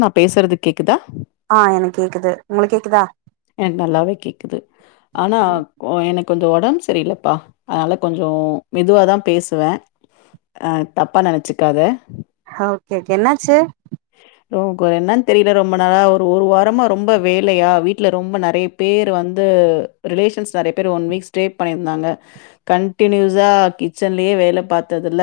நா பேசுறது கேக்குதா ஆ எனக்கு கேக்குது உங்களுக்கு கேக்குதா எனக்கு நல்லாவே கேக்குது ஆனா எனக்கு கொஞ்ச ஒடம்பு சரியில்லப்பா அதனால கொஞ்சோ மெதுவாதா பேசுவே அ தப்பா நெனச்சுக்காத ஓகே ஓகே என்னாச்சு ஓ கோ என்னன்னு தெரில ரொம்ப நாளா ஒரு ஒரு வாரமா ரொம்ப வேலையா வீ ட்ல ரொம்ப நெறைய பேர் வந்து ரிலேஷன்ஸ் நெறைய பேர் ஒன் வீக் ஸ்டே பண்ணி இருந்தாங்க கண்டினியூஸா கிச்சன்லயே வேல பாத்ததுல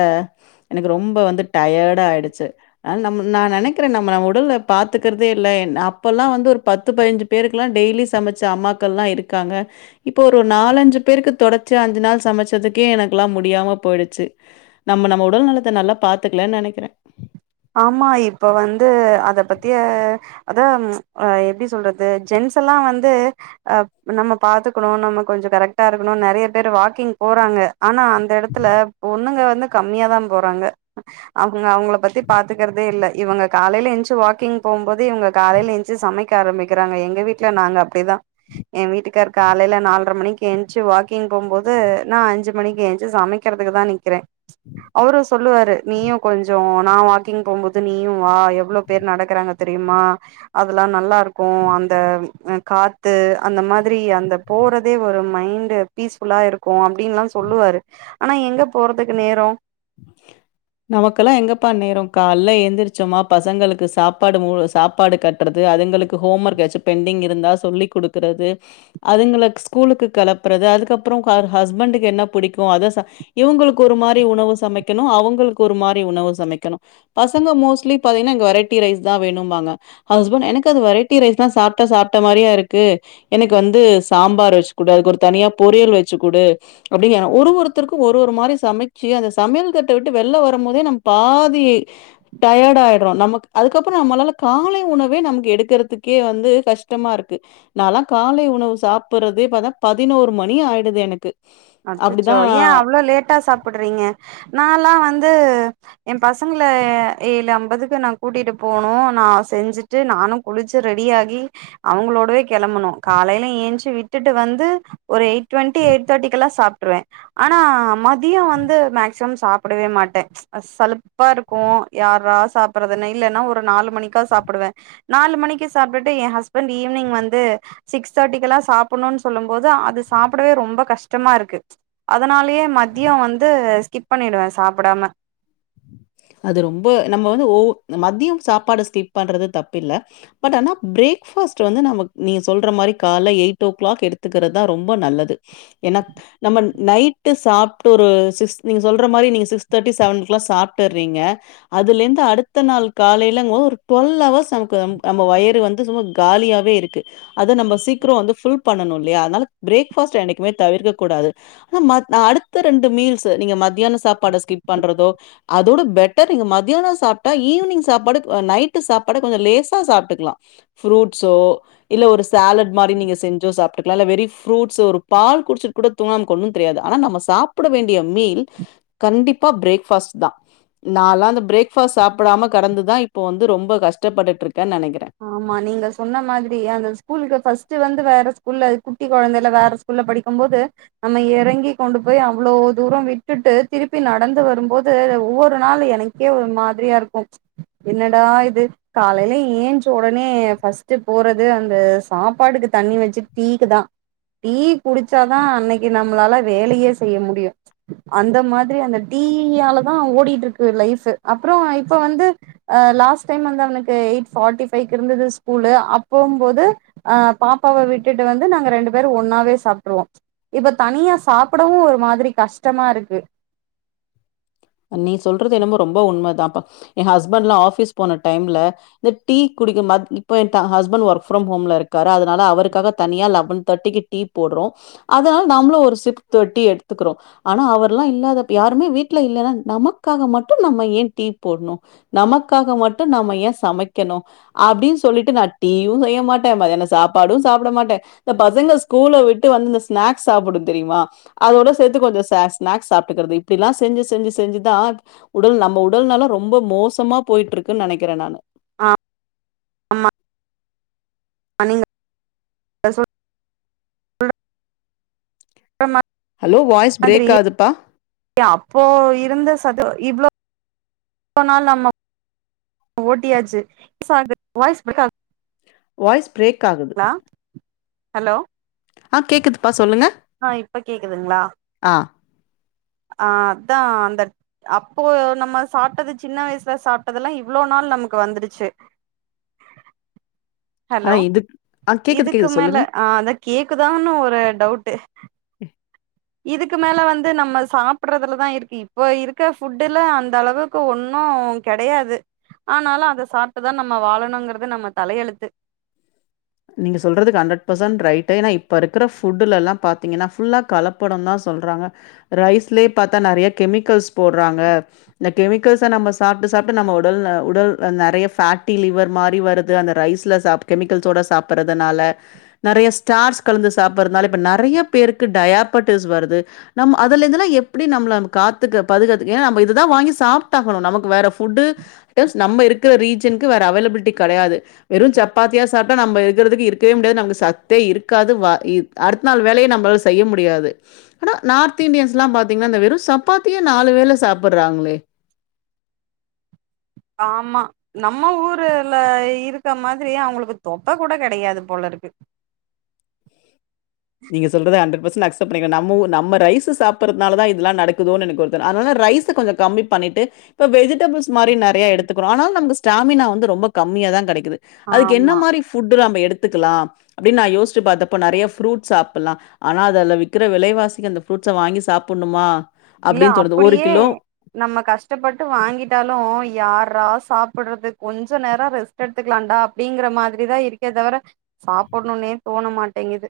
எனக்கு ரொம்ப வந்து டயர்டா ஆயிடுச்சு அ நம் நா நெனைக்கிறே நம்ம உடல பாத்துக்கறதே இல்ல என் அப்பல்லா வந்து ஒரு பத்து பதின்ஞ்சு பேருக்கெலா டெய்லி சமைச்ச அம்மாக்கல்லா இருக்காங்க இப்போ ஒரு நாலஞ்சு பேருக்கு தொடச்சியா அஞ்சு நாள் சமைச்சதுக்கே எனக்கெல்லா முடியாம போயிடுச்சு நம்ம நம்ம உடல் நலத்த நல்லா பாத்துக்கலன் நெனைக்கிற ஆமா இப்ப வந்து அத பத்தியே அதா எப்டி சொல்றது ஜென்ஸ் எல்லா வந்து அ நம்ம பாத்துக்கணு நம்ம கொஞ்ச கரெக்டா இருக்கணு நெறைய பேர் வாக்கிங் போறாங்க ஆனா அந்த எடத்துல பொண்ணுங்க வந்து கம்மியாதா போறாங்க அவங்க அவங்கள பத்தி பாத்துக்கறதே இல்ல இவங்க காலைல எஞ்ச்சு வாக்கிங் போம்போது இவங்க காலைய்ல எஞ்ச்சு சமைக்க ஆரம்பிக்கிராங்க எங்க வீட் ட்ல நாங்க அப்டிதா எ வீட்டுக்கார் காலைல நால்ர மணிக் என்ச்சு வாக்கிங் போம்போது நா அஞ்சு மணிக்கு எஞ்ச்சு சமைக் க்றதுக்கு தா நிக்றே அவரு சொல்லுவாரு நீயு கொஞ்ச நா வாக் கிங் போம்போது நீயு வா எவ்ளொ பேர் நடக்றாங்க தெரியுமா அதெல்லா நல்லா இருக்கு அந்த காத்து அந்த மாதிரி அந்த போறதே ஒரு மைண்டு பீஸ்ஃபுல்லா இருக்கு அப்டின்லா சொல்லுவாரு ஆனா எங்க போறதுக்கு நேரொ நமக்கெல்லா எங்கப்பா நேரொ கால்ல ஏந்திரிச்சோமா பசங்களுக்கு சாப்பாடு மூணு சாப்பாடு கட் றது அதுங்களுக்கு ஹோம் ஒர்க் யாச்சு பெண்டிங் இருந்தா சொல்லிக் கொடுக்கறது அதுங்கள ஸ்கூலுக்கு கெளப்புறது அதுக்கப்ற ஹஸ்பண்டுக்கு என்ன பிடிக்கு அத ச இவங்களுக்கு ஒரு மாரி உணவு சமைக்கணு அவங்களுக்கு ஒரு மாரி உணவு சமைக்கணு பசங்க மோஸ்ட்லி பாத்தீங்ன்னா எங்க வெரைட்டி ரைஸ் தா வேணும்பாங்க ஹஸ்பண்ட் எனக்கு அது வெரைட்டி ரைஸ் லா சாப்டா சாப்ட மாரியா இருக்கு எனக்கு வந்து சாம்பார் வச்சு குடு அதுக்கு ஒரு தனியா பொரியல் வச்சு குடு அப்டிங்க ஒரு ஒருத்தருக்கு ஒரு ஒரு மாரி சமைச்சு அந்த சமையல் கட்ட விட்டு வெள்ள வ ரும் போதே நம் பாதி டயட் ஆய்ட்ரோ நமக் அதுக்கப்ற நம்மலால காலை உணவே நமக்கு எடுக்கறதுக்கே வந்து கஷ்டமா இருக்கு நாலா காலை உணவு சாப்பறதே பாத்தா பதினோரு மணி ஆயிடுது எனக்கு அச்சச்சோ ஏ அப்டிதான் அவ்ளோ லேட்டா சாப்புட்றீங்க நால்லா வந்து எ பசங்கள ஏழு அம்பதுக்கு நா கூட்டிட்டு போனு நா செஞ்சுட்டு நானு குளிச்சு ரெடியாகி அவங்களோடவே கெளம்பணு காலைய்ல எஞ்சி விட்டுட்டு வந்து ஒரு எயிட் டுவெண்ட்டி எயிட் தேட்டிக் கெல்லா சாப்ட்ருவே ஆனா மதிய வந்து மேக்சிமம் சாப்டவே மாட்ட சலுப்பா இருக்கு யாரா சாப்றதுனு இல்லனா ஒரு நாலு மணிக்கா சாப்டுவ நாலு மணிக்கு சாப்ட்டுட்டு எ ஹஸ்பண்ட் ஈவினிங் வந்து சிக்ஸ் தேட்டிக்கெல்லா சாப்புணுன் சொல்லும் போது அது சாப்டவே ரொம்ப கஷ் டமா இருக்கு அதனாலயே மதியொ வந்து ஸ்கிப் பண்ணிடுவே சாப்டாம அது ரொம்ப நம்ம வந்து ஓ மதிய சாப்பாடு ஸ்கிப் பண்றது தப்பில்ல பட் ஆனா பிரேக்ஃபாஸ்ட் வந்து நம்ம நீ சொல்ற மாரி கால்ல எயிட் ஓ கிளாக் எடுத்துக்கறதா ரொம்ப நல்லது எனாப் நம்ம நைட்டு சாப்ட்டு ஒரு சிஸ் நீங்க சொல்ற மாரி நீங்க சிக்ஸ் தேட்டி செவன் க்ளா சாப்ட் ட்டுறீங்க அதுல இருந்து அடுத்த நாள் காலைலங்க ஒரு டுவல் அவர்ஸ் நமக்கு நம்ம வயிரு வந்து சும்மா காலியாவே இருக்கு அத நம்ம சீக்ரொ வந்து ஃபுல் பண்ணணு இல்லையா அதனால பிரேக்ஃபாஸ்ட் என்னைக்குமே தவிர்க்க கூடாது ஆனா மத் அடுத்த ரெண்டு மீல்ஸ் நீங்க மத்தியான சாப்பாட ஸ்கிப் பண்றதோ அதோட பெட்டர் நீங்க மதியான சாப்டா ஈவினிங் சாப்பாடு நைட்டு சாப்பாடு கொஞ்ச லேசா சாப்ட்டுக்லா ஃப்ரூட்ஸோ இல்ல ஒரு சாலட் மாரி நீங்க செஞ்சோ சாப்ட்டுக்லா இல்ல வெரி ஃப்ரூட்ஸ் ஒரு பால் குடிச்சு கூட தூங்குனா நமக்கு ஒன்னு தெரியாது ஆனா நம்ம சாப்பிட வேண்டிய மீல் கண்டிப்பா பிரேக் ஃபாஸ்ட் தா நான்லா அந்த பிரேக்ஃபாஸ்ட் சாப்பிடாம கெடந்துதா இப்ப வந்து ரொம்ப கஷ்டபட்டுட்டு இருக்கே நெனைக்கிறே ஆமா நீங்க சொன்ன மாதிரி அந்த ஸ்கூலுக்கு ஃபஸ்ட் வந்து வேற ஸ்கூல்ல குட்டி கொழந்தைல வேற ஸ்கூல்ல படிக்கும்போது நம்ம எறங்கி கொண்டு போய் அவ்ளோ தூர விட்டுட்டு திருப்பி நடந்து வரும்போது ஒவ்வொரு நாளு எனக் க்கே ஒரு மாதிரியா இருக்கு என்னடா இது காலையில ஏந்ச் ஒடனே ஃபஸ்ட்டு போறது அந்த சாப்பாடுக்கு தண்ணி வச்சு டீக்குதா டீ குடிச்சாதா அன்னைக்கு நம்மளால வேலையே செய்ய முடியு அந்த மாதிரி அந்த டீயாலதா ஓடிட்டு இருக்கு லைஃப்பு அப்பறோ இப்ப வந்து அ லாஸ்ட் டைம் வந்து அவனுக்கு எயிட் ஃபார்ட்டி ஃபைக்கு இருந்தது ஸ்கூலு அப்போம்போது அ பாப்பாவ விட்டுட்டு வந்து நாங்க ரெண்டு பேரு ஒன்னாவே சாப்ட்ருவோ இப்ப தனியா சாப்டவு ஒரு மாதிரி கஷ்டமா இருக்கு நீ சொல்றது என்னமோ ரொம்ப உண்மதாப்பா எ ஹஸ்பண்ட்லா ஆஃபீஸ் போன டைம்ல இந்த டீ குடிக்கமா இப்ப எ த ஹஸ்பண்ட் ஒர்க் ஃப்ரம் ஹோம்ல இருக்காரா அதனால அவருக்காக தனியா லெவன் தேட்டிக்கி டீ போட்றோ அதனால நாம்பளு ஒரு சிப் த டீ எடுத்துக்குறோ ஆனா அவர்ல்லா இல்லாதப்ப யாருமே வீட்ல இல்லன்னா நமக்காக மட்டு நம்ம ஏ டீ போட்னு நமக்காக மட்டு நம்ம ஏ சமைக்கனு அப்டின் சொல்லிட்டு நா டீயு செய்ய மாட்ட மதியானோ சாப்பாடு சாப்ட மாட்ட இந்த பசங்க ஸ்கூல விட்டு வந்து இந்த ஸ்நாக்ஸ் சாப்புடு தெரியுமா அதோட சேத்து கொஞ்சோ ஸ்நாக்ஸ் சாப்ட்டுக்குறது இப்டில்லா செஞ்சு செஞ்சு செ ஞ்சுதா உடல் நம்ம உடல் நலோ ரொம்ப மோசமா போயிட்டு இருக்கு நெனைக்கிற நானு ஆமா நீங்க சொல்ற ஹலோ வாய்ஸ் பிரேக் ஆதுப்பா எ அப்போ இருந்த சத்து இவ்ளோ இவ்ளோ நாள் நம்ம ஓட்டியாச்சு சோ அது வாய்ஸ் பிரேக்கா வாய்ஸ் பிரேக் ஆகு அ ஹலோ அ கேக்குதுப்பா சொல்லுங்க அ இப்ப கேக்குதுங்ளா ஆ அ அதா அந்த அப்போ நம்ம சாப்ட்டது சின்ன வயசுல சாப்ட்டதல்லா இவ்ளோ நாள் நமக்கு வந்துடுச்சு ஹலோ ஆனா இது ஆ கேக்குது இதுக்கு கேக்குது மேல சொல்லுங்க அ அதா கேக்குதான்னு ஒரு டவுட்டு இதுக்கு மேல வந்து நம்ம சாப்புட்றதுலதா இருக்கு இப்போ இருக்க ஃபுட்டுல அந்த அளவு க்கு ஒன்னு கெடையாது ஆனாலு அத சாப்ட்டுதா நம்ம வாழணுங்கறது நம்ம தலயெழுத்து நீங்க சொல்றது ஹண்ட்ரட் பெர்ஸன்ட் ரைட்டு என்னா இப்ப இருக்கற ஃபுட்டுலல்லா பாத்தீங்கன்னா ஃபுல்லா கலப் படந்தா சொல்றாங்க ரைஸ்லே பாத்தா நெறைய கெமிக்கல்ஸ் போட்றாங்க இந்த கெமிக்கல்ஸ்ஸ நம்ம சாப்ட்டு சாப்ட்டு நம்ம உடல் உடல் நெறைய ஃபேட்டி லிவர் மாரி வருது அந்த ரைஸ் ல சாப் கெமிக்கல்ஸோட சாப்பட்றதுனால நெறைய ஸ்டார்ச் கலந்து சாப்பட்றதுனால இப்ப நெறைய பேருக்கு டயாபட்டிஸ் வருது நம்ம அதுல இருந்துல்லா எப்டி நம்பள நம்ம காத்துக்க பாதுகாத்துக்க ஏன்னா நம்ம இதுதா வாங்கி சாப்ட்டாகனு நமக்கு வேற ஃபுட்டு ஸ் நம்ம இருக்கற ரீஜனுக்கு வேற அவைலபிலிட்டி கெடையாது வெறு சப்பாத்தியா சாப்ட்டா நம்ப இருகறதுக்கு இருக்கவே முடியாது நாங்க சத்தே இருக்காது வ இ அடுத்த நாள் வேலயே நம்பளால செய்ய முடியாது அனா நார்த் இந்டியன்ஸ்லா பாத்திங்ன்னா அந்த வெறு சப்பாத்தியே நாலு வேல சாப்பர்றாங்ளே ஆமா நம்ம ஊருல இருக்க மாதிரி அவுங்களுக்கு தொப்ப கூட கெடையாது போல இருக்கு நீங்க சொல்றது ஹண்ரட் பர்சன்ட் அக்சப்ட் பண்ணிக்கற நம்ம ஊ நம்ம ரைஸ்ஸு சாப்பறதுனால தா இதெல்லா நடக்குதோன் எனக்கு உருத்தல் அதனால ரைஸ்ஸு கொஞ்சோ கம்மி பண்ணிட்டு இப்ப வெஜிடபிள்ஸ் மாரி நறையா எடுத்துக்கறோ அனாலு நமக்கு ஸ்டாமினா வந்து ரொம்ப கம்மியா தா கெடைக்குது அதுக்கு என்ன ஆமா மாரி ஃபுட்டு நாம்ப எடுத்துக்கலா அப்டின் நா யோஸ்ச்சி பாத்தப்ப நறைய ஃபுரூட் சாப்பல்லா அனா அதல்ல விக்கற விலைவாசிக்கு அந்த ஃப்ரூட்ஸ வாங்கி சாப்புண்ணுமா இல்ல அப்டின் தோணுது ஒரு அப்படியே கிலோ நம்ம கஷ்டப்பட்டு வாங்கிட்டாலு யார்ரா சாப்பறது கொஞ்ச நேரோ ரெஸ் ட் எடுத்துக்கலான்டா அப்டிங்கற மாதிரிதா இருக்கே தவர சாப்புண்ணோனே தோண மாட்டிங்குது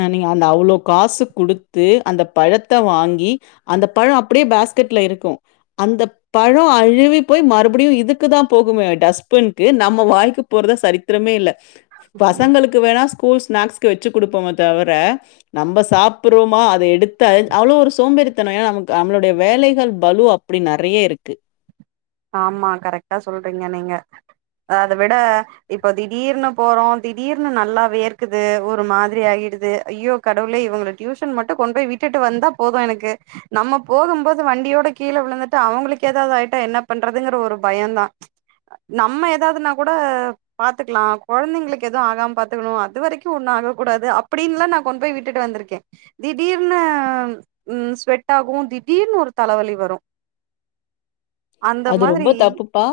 அ நீங்க அந்த அவ்ளோ காசு குடுத்து அந்த பழத்த வாங்கி அந்த பழோ அப்டே பேஸ்கட்ல இருக்கு அந்தப் பழோ அழுவி போய் மறுபடியு இதுக்கு தா போகுமே டஸ்பின்கு நம்ம வாய்க்கு போறதா சரித்தரமே இல்ல ஆமா பசங்களுக்கு வேணா ஸ்கூல் ஸ்நாக்ஸ்க்கு வெச்சு குடுப்போமோ தவர நம்ப சாப்பறோமா அத எடுத்த அவ்ளோ ஒரு சோம்பேறி த்தனோ நமக்கு நம்ளுடைய வேலைகள் பலு அப்டி நெறைய இருக்கு ஆமா கரக்ட்டா சொல்றீங்க நீங்க அத விட இப்ப திடீர்ன்னு போறோ திடீர்ன்னு நல்லா வேர்க்குது ஒரு மாதிரி ஆயிடுது ஐயோ கடவுளே இவங்கள‌ டியூஷன் மட்டு கொண்டு போய் விட்டு வந்தா போது எனக்கு நம்ம போகுபோது வண்டியோட கீழ விழுந்துட்டா அவங்களுக்கு எதாவது ஆயிட்டா என்ன பண்றதுங்கற ஒரு பயந்தா நம்ம எதாவதுன்னா கூட பாத்துக்கலா கொழந்தைங்களுக்கு எது ஆகாம பாத்துக்கணு அது வரைக்கு ஒண்ணு ஆக கூடாது அப்படின்லா நா கொண் போய் விட்டுட்டு வந்துருக்கே திடீர்ன்னு ம் ஸ்வெட்டாகு திடீர்ன்னு ஒரு தலவலி வரு அந்த அது ரொம்ப மாதிரி தப்புப்பா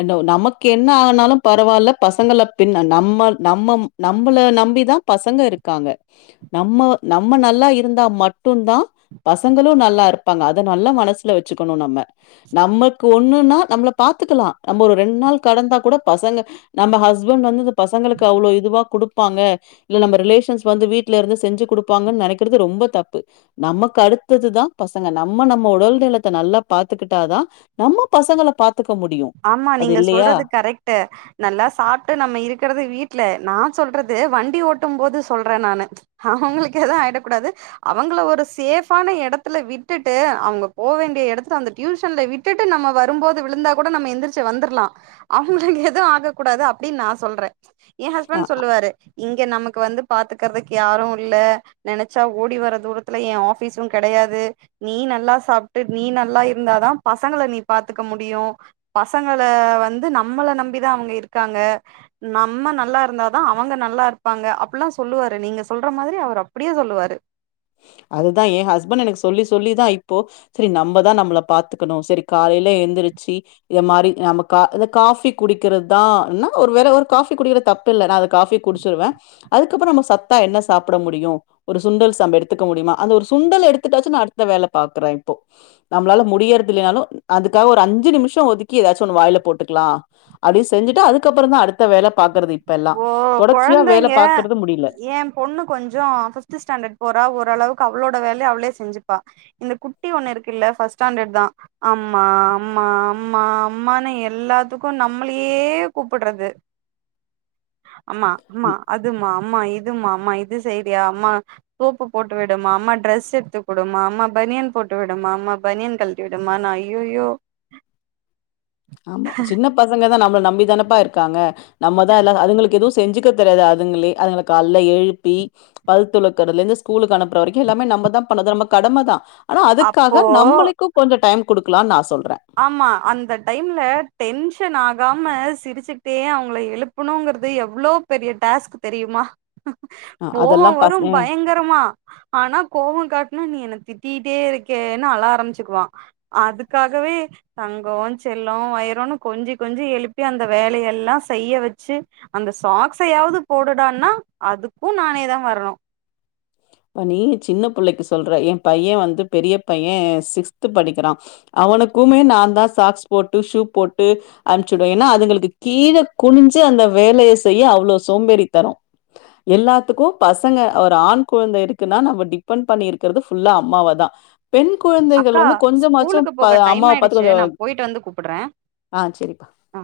அது நமக்கு என்ன ஆனாலு பரவால்ல பசங்கள பின் நம்ம நம்ம நம்பள நம்பிதா பசங்க இருக்காங்க நம்ம நம்ம நல்லா இருந்தா மட்டுந்தா பசங்களு நல்லா இருப்பாங்க அத நல்லா மனசுல வச்சுக்கணு நம்ம நம்ம ஒன்னொன்னா நம்மள பாத்துக்கலா நம்ம ஒரு ரெண் நாள் கடந்தா கூட பசங்க நம்ம ஹஸ்பண்ட் வந்து அந்த பசங்களுக்கு அவ்ளோ இதுவா குடு ப்பாங்க இல்ல நம்ம ரிலேஷன்ஸ் வந்து வீட்ல இருந்து செஞ்சு குடுப்பாங்கன் நெனைக்கறது ரொம்ப தப்பு நமக்கு அடுத்ததுதா பசங்க நம்ம நம்ம உடல் நிலத்த நல்லா பாத்துக்கிட்டாதா நம்ம பசங்கள பாத்துக்க முடியு அது இல்லயா ட்ட நல்லா சாப்ட்டு நம்ம இருக்கறது வீட்ல நா சொல்றது வண்டி ஓட்டும் போது சொல்ற நானு அவுங்களுக்கு எதூ ஆயிடக் கூடாது அவங்கள ஒரு சேஃபான எடத்துல விட்டுட்டு அவங்க போ வேண்டிய எடத்துட்டு அந்த டியூஷன்ல விட் டுட்டு நம்ம வரும்போது விழுந்தா கூட நம்ம எந்திரிச்சு வந்தர்லா அவங்களுக்கு எதூ ஆக கூடாது அப்டின் நா சொல்றே ஏ ஹஸ்பண்ட் சொல்லுவாரு இங்க நமக்கு வந்து பாத்துக்கறதுக்கு யாரு இல்ல நெனச்சா ஓடி வர தூரத்துல ஏ ஆபிஸு கெடையாது நீ நல்லா சாப்ட்டு நீ நல்லா இருந்தாதா பசங்கள நீ பாத்துக்க முடியு பசங்கள வந்து நம்மள நம்பிதா அவங்க இருக்காங்க நம்ம நல்லா இருந்தா தா அவங்க நல்லா இருப்பாங்க அப்புலா சொல்லுவாரு நீங்க சொல்ற மாதிரி அவர் அப்டியே சொல்லுவாரு அதுதா என் ஹஸ்பண்ட் எனக்கு சொல்லி சொல்லிதா இப்போ செரி நம்மதா நம்மள பாத்துக்கணு செரி காலையில எந்திரிச்சு இத மாரி நம்ம கா இந்த காஃபி குடிக்கிறது தா ன்னா ஒரு வேற ஒரு காபி குடிக்கிற தப் பில்ல நா காஃபி குடிச்சிறுவே அதுக்கப்றோ நம்ம சத்தா என்ன சாப்பிட முடியு ஒரு சுண்டல் சம்பெடுத்து எடுத்துக்க முடியுமா அந்த ஒரு சுண்டல் எடுத்துட்டாச்சு நா அடுத்த வேல பாக்குறே இப்போ நம்மளால முடியறது இல்லனாலு அதுக்காக ஒரு அஞ்சு நிமிஷம் ஒதுக்கி ஏதாச்சும் ஒண்ணு வாயில போட்டுக்கலா அப்டி செஞ்சுட்டு அதுக்கப்றோ தா அடுத்த வேல பாக்குறது இப்பல்லா இப்போ தொடர்ச்சியா வேல கொழந்தைங்க பாக்குறது முடியல ஏ பொண்ணு கொஞ்சோ ஃபிப்த் ஸ்டாண்டர்ட் போறா ஓரளவுக்கு அவளோட வேலய அவளே செஞ்சுப்பா இந்த குட்டி ஒண்ணு இருக்கு இல்ல ஃபஸ்ட் ஸ்டாண்டர்ட் தா அம்மா அம்மா அம்மா அம்மானு எல்லாத்துக்கு நம்மளயே கூப்புட்றது அம்மா அம்மா அதுமா அம்மா இதுமா அம்மா இது செய்ரியா அம்மா சோப்பு போட்டு விடுமா அம்மா டிரெஸ் எடுத்துக்குடுமா அம்மா பனியன் போட்டு விடுமா அம்மா பனியன் கல் ட்டி விடுமா ஐய்யயோ ஆமா சின்ன பசங்க தான் நம்மள நம்பி தனப்பா இருக்காங்க நம்மதா இல்ல அதுங்களுக்கு எதுவு செஞ்சுக்க தெரியாது அதுங்களே அதுங்கள கல்ல எழுப்பி பல்துலக்கல இருந்து ஸ்கூல்க்கு அனுப்புற வரைக்கும் எல்லாமே நம்ம தான் பண்ணறது நம்ம கடம தான் ஆனா அதுக்காக அப்போ நம்மளுக்கும் கொஞ்ச டைம் கொடுக்கலாம்னு நான் சொல்றேன் ஆமா அந்த டைம்ல டென்ஷன் ஆகாம சிரிச்சுட்டே அவங்கள எழுப் புனங்கிறது எவ்ளோ பெரிய டாஸ்க் தெரியுமா அ போவம் அதெல்லாம் பச வரும் பயங்கர மா ஆனா கோவம் காட்டுனா நீ என்னை திட்டிட்டே இருக்கேன்னு அள ஆரம்பிச்சுகுவான் அதுக்காகவே தங்கம் செல்லம் வயருன்னு கொஞ்சி கொஞ்சி எழுப்பி அந்த வேலயெல்லாம் செய்ய வெச்சு அந்த சாக்ஸயாவது போடுடான்னா அதுக்கும் நானே தான் வரணு நீ சின்ன புள்ளைக்கு சொல்ற என் பையன் வந்து பெரிய பையன் சிக்ஸ்த் படிக்கிறான் அவனுக்குமே நான் தான் சாக்ஸ் போட்டு ஷூ போட்டு அம்பிச்சுடுவ ஏனா அதுங்களுக்கு கீழே குனிஞ்சு அந்த வேலய செய்ய அவ்ளோ சோம்பேறி தனம் எல்லாத்துக்கும் பசங்க ஒரு ஆண் கொழந்த இருக்குன்னா நம்ம டிபெண்ட் பண்ணி இருக்குறது ஃபுல்லா அம்மாவ தான் பெண் கொழந்தைகள் அக்கா வந்து கொஞ்சமாச்சும் ஸ்கூலுக்கு போக டைம் அம்மாவ பாத்து ஆயிடுச்சு கொஞ்ச நா போயிட்டு வந்து கூப்புட்றே ஆ செரிமா ஆ